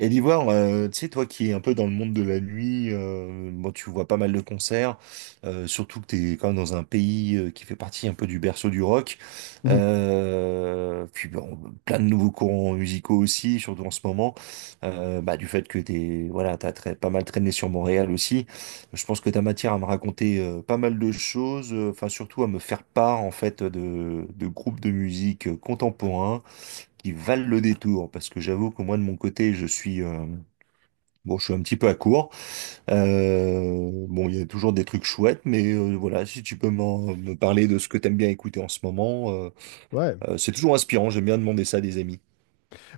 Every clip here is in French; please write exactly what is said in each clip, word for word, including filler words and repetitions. Et l'Ivoire, euh, tu sais, toi qui es un peu dans le monde de la nuit, euh, bon, tu vois pas mal de concerts, euh, surtout que t'es quand même dans un pays euh, qui fait partie un peu du berceau du rock. Mhm. Euh, puis bon, plein de nouveaux courants musicaux aussi, surtout en ce moment. Euh, bah, du fait que t'es, voilà, t'as très, pas mal traîné sur Montréal aussi. Je pense que t'as matière à me raconter euh, pas mal de choses, euh, enfin surtout à me faire part en fait de, de groupes de musique euh, contemporains qui valent le détour, parce que j'avoue que moi de mon côté, je suis euh, bon, je suis un petit peu à court. Euh, bon, il y a toujours des trucs chouettes, mais euh, voilà, si tu peux m'en- me parler de ce que t'aimes bien écouter en ce moment, euh, Ouais, euh, c'est toujours inspirant. J'aime bien demander ça à des amis.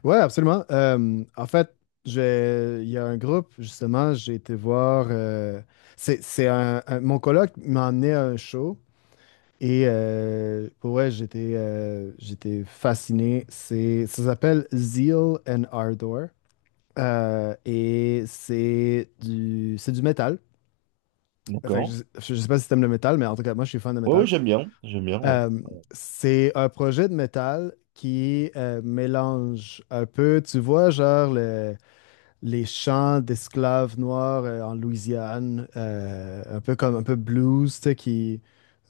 ouais, absolument. Euh, en fait, j'ai- il y a un groupe, justement, j'ai été voir. Euh, c'est, c'est un, un- mon coloc m'a emmené à un show et euh, pour vrai, j'étais euh, j'étais fasciné. C'est, ça s'appelle Zeal and Ardor. Euh, et c'est du, c'est du métal. Fait que D'accord. je, je sais pas si t'aimes le métal, mais en tout cas, moi, je suis fan de Ouais, métal. ouais, j'aime bien, j'aime bien, ouais. Euh, c'est un projet de métal qui euh, mélange un peu, tu vois, genre le- les chants d'esclaves noirs euh, en Louisiane, euh, un peu comme un peu blues, tu sais, qui,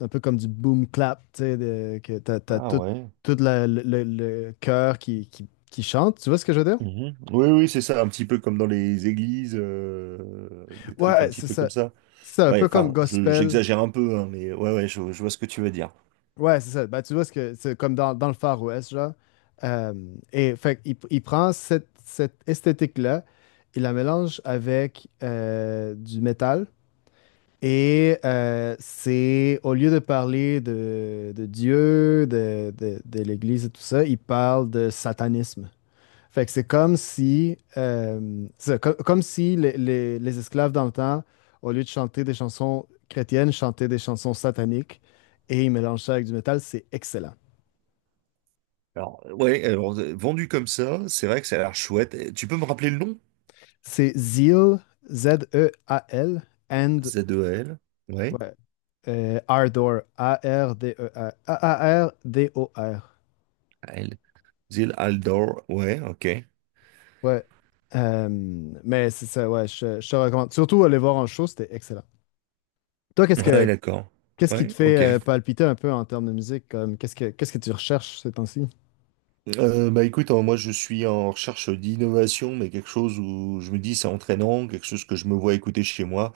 un peu comme du boom clap, tu sais, de- que t'as, t'as Ah tout, ouais. tout la- le, le- le chœur qui, qui, qui chante, tu vois ce que je veux dire? Mhm. Oui, oui, c'est ça, un petit peu comme dans les églises, euh, des trucs un Ouais, petit c'est peu comme ça. ça. C'est un Ouais, peu comme enfin, je- gospel. j'exagère un peu, hein, mais ouais, ouais, je, je vois ce que tu veux dire. Ouais, c'est ça. Bah, tu vois, ce que c'est comme dans, dans, le Far West, genre. Euh, et fait, qu'il- il, prend cette, cette esthétique-là, il la mélange avec euh, du métal. Et euh, c'est, au lieu de parler de, de Dieu, de, de, de l'Église et tout ça, il parle de satanisme. Fait que c'est comme si, euh, c'est co- comme si les, les- les esclaves dans le temps, au lieu de chanter des chansons chrétiennes, chantaient des chansons sataniques et ils mélangent ça avec du métal. C'est excellent. Alors, euh, ouais, alors, euh, vendu comme ça, c'est vrai que ça a l'air chouette. Eh, tu peux me rappeler le nom? C'est Zeal, Z E A L, and Z E L. Ouais. ouais, euh, Ardor, A-R-D-E-R, r d E R, A R D o r. Al. Zil Aldor. Ouais, ok. Ouais. Euh, mais c'est ça, ouais, je, je te recommande. Surtout aller voir en show, c'était excellent. Toi, qu'est-ce Ouais, que, d'accord. qu'est-ce qui te Ouais, fait ok. euh, palpiter un peu en termes de musique? Comme, qu'est-ce que, qu'est-ce que tu recherches ces temps-ci? Euh, bah écoute, hein, moi je suis en recherche d'innovation, mais quelque chose où je me dis c'est entraînant, quelque chose que je me vois écouter chez moi.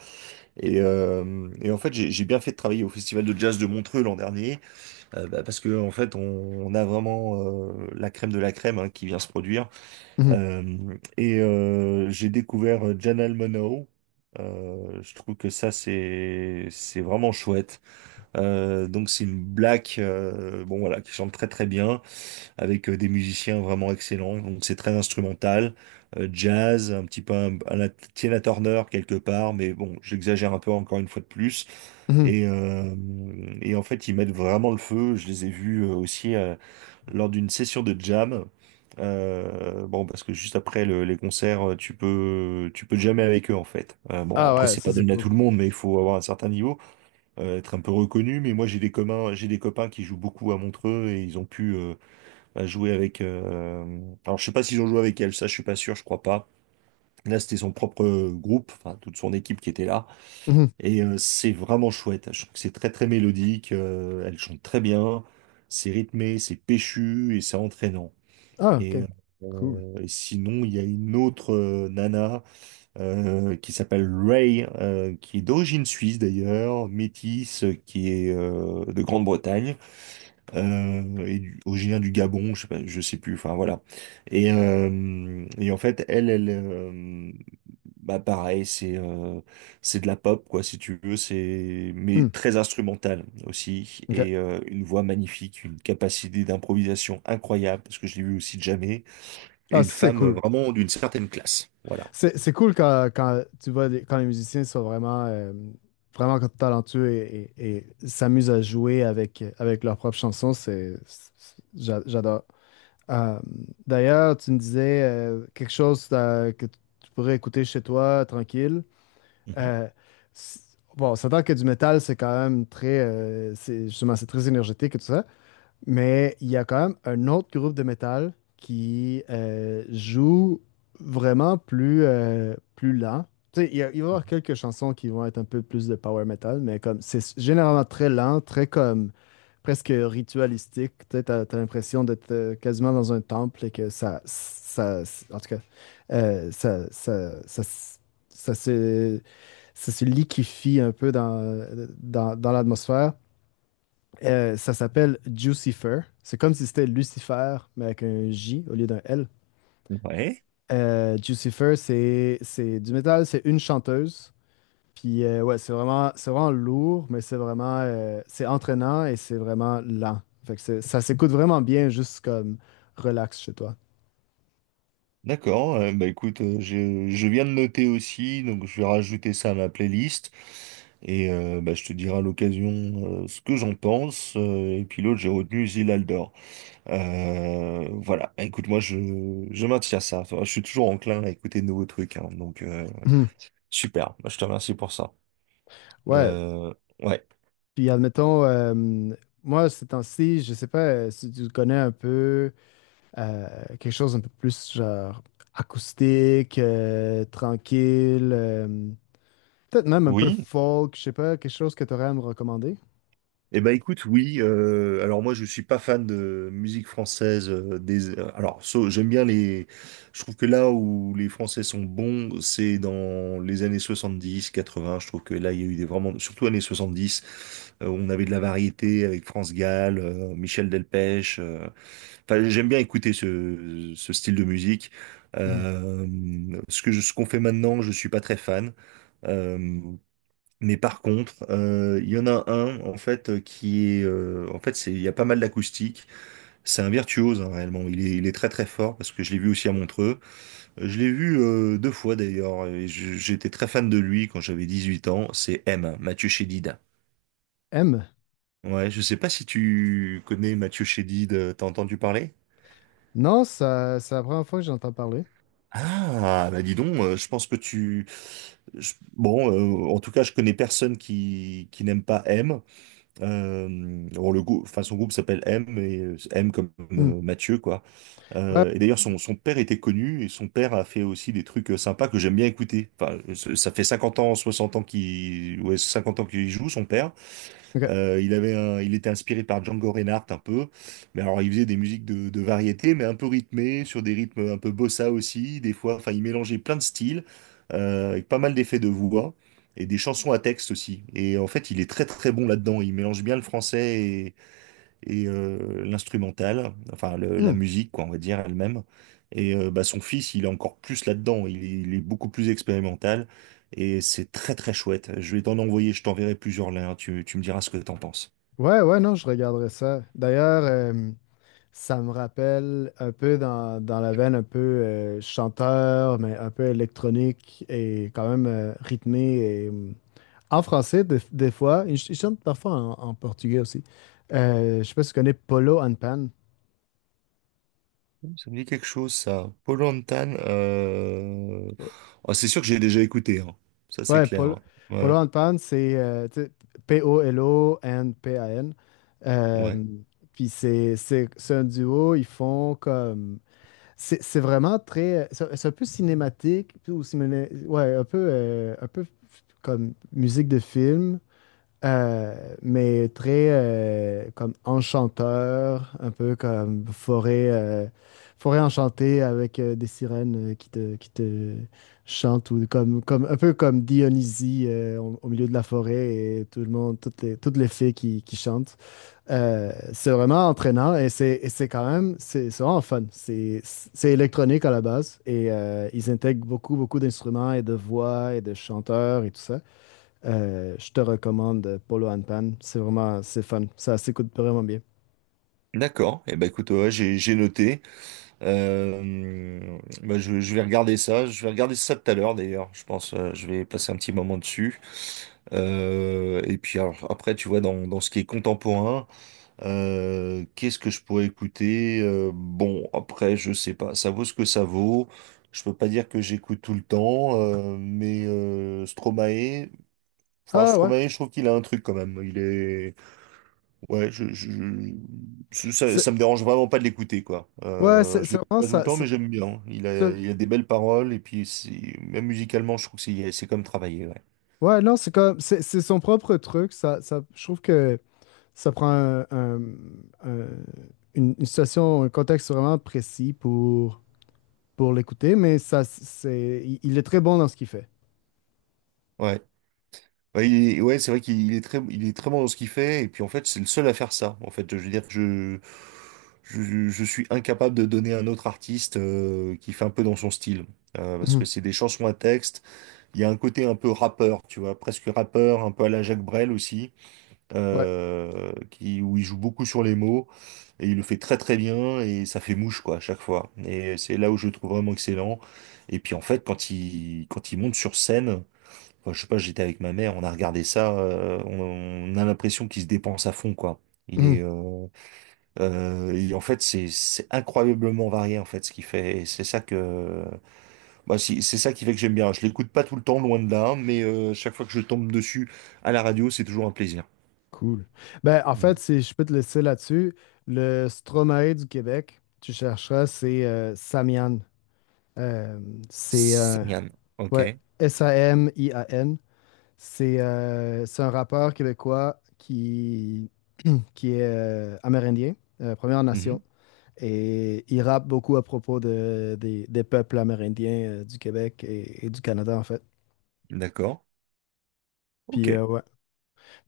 Et, euh, et en fait, j'ai j'ai bien fait de travailler au Festival de jazz de Montreux l'an dernier, euh, bah, parce que en fait, on, on a vraiment euh, la crème de la crème hein, qui vient se produire. Mhm, Euh, et euh, j'ai découvert euh, Janelle Monáe. Euh, je trouve que ça, c'est, c'est vraiment chouette. Euh, donc c'est une black, euh, bon voilà, qui chante très très bien, avec euh, des musiciens vraiment excellents. Donc c'est très instrumental, euh, jazz, un petit peu un, un la- Tina Turner quelque part, mais bon, j'exagère un peu encore une fois de plus. mhm. Et, euh, et en fait, ils mettent vraiment le feu. Je les ai vus euh, aussi euh, lors d'une session de jam. Euh, bon, parce que juste après le- les concerts, euh, tu peux, tu peux jammer avec eux en fait. Euh, bon, Ah après ouais, c'est ça pas c'est donné à cool. tout le monde, mais il faut avoir un certain niveau euh, être un peu reconnu, mais moi j'ai des communs, j'ai des copains qui jouent beaucoup à Montreux et ils ont pu euh, bah, jouer avec. Euh, alors je sais pas s'ils ont joué avec elle, ça je suis pas sûr, je crois pas. Là c'était son propre euh, groupe, enfin toute son équipe qui était là Mhm. et euh, c'est vraiment chouette. Je trouve que c'est très très mélodique, euh, elle chante très bien, c'est rythmé, c'est péchu et c'est entraînant. Ah, Et, ok. Cool. euh, et sinon il y a une autre euh, nana euh, qui s'appelle Ray, euh, qui est d'origine suisse d'ailleurs, métisse, euh, qui est euh, de Grande-Bretagne, euh, et du- originaire du Gabon, je sais pas, je sais plus, enfin voilà. Et, euh, et en fait, elle, elle, euh, bah pareil, c'est euh, c'est de la pop quoi, si tu veux, c'est mais Hmm, très instrumentale aussi, et ok. euh, une voix magnifique, une capacité d'improvisation incroyable, parce que je l'ai vu aussi de jamais, et Ah, une ça c'est femme euh, cool. vraiment d'une certaine classe, voilà. C'est, c'est cool quand, quand, tu vois des- quand les musiciens sont vraiment, euh, vraiment talentueux et, et- et s'amusent à jouer avec, avec leurs propres chansons. C'est, c'est- j'a- j'adore. Euh, D'ailleurs, tu me disais euh, quelque chose euh, que tu pourrais écouter chez toi, tranquille. Mhm, Euh, c- bon, on s'entend que du métal, c'est quand même très, euh, c'est justement, c'est très énergétique et tout ça, mais il y a quand même un autre groupe de métal qui euh, joue vraiment plus, euh, plus lent. Tu sais, il y a- il va y avoir quelques chansons qui vont être un peu plus de power metal, mais comme c'est s- généralement très lent, très comme presque ritualistique. Tu sais, t'as, t'as l'impression d'être euh, quasiment dans un temple et que ça, ça, en tout cas, euh, ça, ça, ça, ça, se- ça se liquéfie un peu dans, dans, dans l'atmosphère. Euh, ça s'appelle Jucifer. C'est comme si c'était Lucifer, mais avec un J au lieu d'un L. mhm. Ouais. Euh, Jucifer, c'est c'est du métal, c'est une chanteuse. Puis euh, ouais, c'est vraiment, c'est vraiment lourd, mais c'est vraiment euh, c'est entraînant et c'est vraiment lent. Fait que c'est- ça s'écoute vraiment bien, juste comme relax chez toi. D'accord, euh, bah écoute, euh, je, je viens de noter aussi, donc je vais rajouter ça à ma playlist et euh, bah, je te dirai à l'occasion euh, ce que j'en pense. Euh, et puis l'autre, j'ai retenu Zilaldor. Euh, voilà, Bah, écoute, moi je, je maintiens ça. Enfin, je suis toujours enclin à écouter de nouveaux trucs, hein. Donc euh, super, bah, je te remercie pour ça. Ouais, Euh, ouais, puis admettons, euh, moi, ces temps-ci, je sais pas euh, si tu connais un peu Euh, quelque chose un peu plus genre acoustique, euh, tranquille, euh, peut-être même un peu oui. folk, je sais pas, quelque chose que tu aurais à me recommander. Eh ben écoute, oui. Euh, alors moi, je suis pas fan de musique française. Euh, des, euh, alors so- j'aime bien les. Je trouve que là où les Français sont bons, c'est dans les années soixante-dix, quatre-vingts. Je trouve que là, il y a eu des vraiment, surtout années soixante-dix, euh, où on avait de la variété avec France Gall, euh, Michel Delpech. euh. Enfin, j'aime bien écouter ce, ce style de musique. Mhm. Euh, Ce que je- ce qu'on fait maintenant, je suis pas très fan. Euh, mais par contre, euh, il y en a un en fait euh, qui est, euh, en fait, c'est, il y a pas mal d'acoustique. C'est un virtuose hein, réellement. Il est, il est très très fort parce que je l'ai vu aussi à Montreux. Euh, Je l'ai vu euh, deux fois d'ailleurs. Et je- j'étais très fan de lui quand j'avais dix-huit ans. C'est M, Mathieu Chédid. M. Ouais, je sais pas si tu connais Mathieu Chédid. euh, T'as entendu parler? Non, ça, c'est la première fois que j'entends parler. Ah, bah dis donc, euh, je pense que tu... je- bon, euh, en tout cas, je connais personne qui, qui n'aime pas M. Euh, bon, le groupe, enfin, son groupe s'appelle M, et euh, M comme Hmm. euh, Mathieu, quoi. Ouais, Euh, et d'ailleurs, son, son père était connu, et son père a fait aussi des trucs euh, sympas que j'aime bien écouter. Enfin, ça ça fait cinquante ans, soixante ans qu'il, ouais, cinquante ans qu'il joue, son père. ok. Euh, il avait un- il était inspiré par Django Reinhardt un peu, mais alors il faisait des musiques de, de variété, mais un peu rythmées, sur des rythmes un peu bossa aussi, des fois, enfin il mélangeait plein de styles, euh, avec pas mal d'effets de voix, et des chansons à texte aussi. Et en fait il est très très bon là-dedans, il mélange bien le français et euh, l'instrumental, enfin le- la Hmm. musique, quoi, on va dire elle-même. Et euh, bah, son fils, il est encore plus là-dedans, il, est il est beaucoup plus expérimental et c'est très très chouette. Je vais t'en envoyer, je t'enverrai plusieurs liens, tu, tu me diras ce que t'en penses. Ouais, ouais, non, je regarderai ça. D'ailleurs, euh, ça me rappelle un peu dans, dans, la veine un peu euh, chanteur, mais un peu électronique et quand même euh, rythmé en français, des, des fois, ils ch- ils chantent parfois en, en portugais aussi. Euh, je sais pas si tu connais Polo and Pan. Ça me dit quelque chose, ça. Paul Antan, euh... ah, c'est sûr que j'ai déjà écouté, hein. Ça c'est Ouais, clair. Polo, Hein. Polo Ouais, and Pan, c'est euh, tu sais, P O L O and P A N. Euh, ouais. Puis c'est c'est- c'est un duo, ils font comme. C'est c'est vraiment très. C'est c'est un peu cinématique, puis ou ciné- ouais, un peu, euh, un peu comme musique de film. Euh, mais très euh, comme enchanteur, un peu comme forêt, euh, forêt enchantée avec euh, des sirènes euh, qui te, qui te chantent, ou comme, comme, un peu comme Dionysie euh, au, au milieu de la forêt et tout le monde, toutes les, toutes les fées qui, qui chantent. Euh, c'est vraiment entraînant et c'est et c'est quand même, c'est c'est vraiment fun. C'est c'est électronique à la base et euh, ils intègrent beaucoup, beaucoup d'instruments et de voix et de chanteurs et tout ça. Euh, je te recommande Polo and Pan. C'est vraiment, c'est fun. Ça s'écoute vraiment bien. D'accord. Et eh ben écoute, ouais, j'ai j'ai noté. Euh, bah, je, je vais regarder ça. Je vais regarder ça tout à l'heure d'ailleurs. Je pense, euh, je vais passer un petit moment dessus. Euh, et puis alors, après, tu vois, dans, dans ce qui est contemporain, euh, qu'est-ce que je pourrais écouter? Euh, bon, après, je sais pas. Ça vaut ce que ça vaut. Je peux pas dire que j'écoute tout le temps, euh, mais euh, Stromae, enfin Ah ouais. Stromae, je trouve qu'il a un truc quand même. Il est. Ouais, je, je, je- ça, C'est, ça me dérange vraiment pas de l'écouter, quoi. ouais, Euh, c'est Je c'est l'écoute vraiment pas tout le ça. temps, c'est- mais j'aime bien. Il Ça- a, il a des belles paroles, et puis c'est- même musicalement, je trouve que c'est c'est comme travailler, ouais. Ouais, non, c'est comme, c'est c'est son propre truc. Ça, ça, je trouve que ça prend un- un- un- une, une situation, un contexte vraiment précis pour, pour l'écouter, mais ça, c'est, il, il est très bon dans ce qu'il fait. Ouais, ouais, il est- ouais, c'est vrai qu'il est très, il est très bon dans ce qu'il fait, et puis en fait, c'est le seul à faire ça. En fait, je veux dire, je, je, je suis incapable de donner un autre artiste euh, qui fait un peu dans son style. Euh, parce que Mhm. c'est des chansons à texte, il y a un côté un peu rappeur, tu vois, presque rappeur, un peu à la Jacques Brel aussi. Ouais. Euh, qui, où il joue beaucoup sur les mots, et il le fait très très bien, et ça fait mouche quoi à chaque fois. Et c'est là où je le trouve vraiment excellent. Et puis en fait, quand il, quand il monte sur scène, enfin, je sais pas, j'étais avec ma mère, on a regardé ça, euh, on, on a l'impression qu'il se dépense à fond quoi. Il Mhm. est. Euh, euh, et en fait, c'est c'est incroyablement varié en fait ce qu'il fait. Et c'est ça que, bah, si- c'est ça qui fait que j'aime bien. Je l'écoute pas tout le temps, loin de là, mais euh, chaque fois que je tombe dessus à la radio, c'est toujours un plaisir. Cool. Ben, en fait, si je peux te laisser là-dessus, le Stromae du Québec, tu chercheras, c'est euh, Samian. Euh, c'est euh, Samian. Ok. ouais, S A M I A N. C'est euh, c'est un rappeur québécois qui, qui est euh, amérindien, euh, Première Nation. Mhm. Et il rappe beaucoup à propos de, des, des peuples amérindiens euh, du Québec et, et du Canada, en fait. D'accord. Ok. Puis euh, ouais.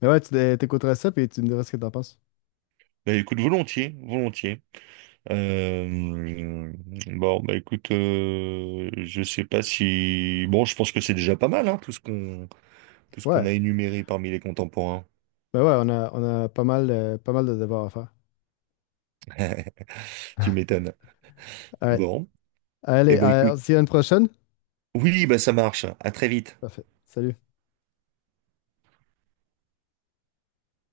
Mais ouais, tu t'é- t'écouterais ça, puis tu me diras ce que t'en penses. Bah écoute, volontiers, volontiers. Euh, bon, bah écoute, euh, je sais pas si. Bon, je pense que c'est déjà pas mal, hein, tout ce qu'on tout ce qu'on Ouais. a énuméré parmi les contemporains. Ben ouais, on a, on a pas mal, euh, pas mal de devoirs à faire. Tu m'étonnes. Alright. Bon. Eh Allez, ben euh, on écoute. se dit à une prochaine. Oui, bah ça marche. À très vite. Parfait. Salut.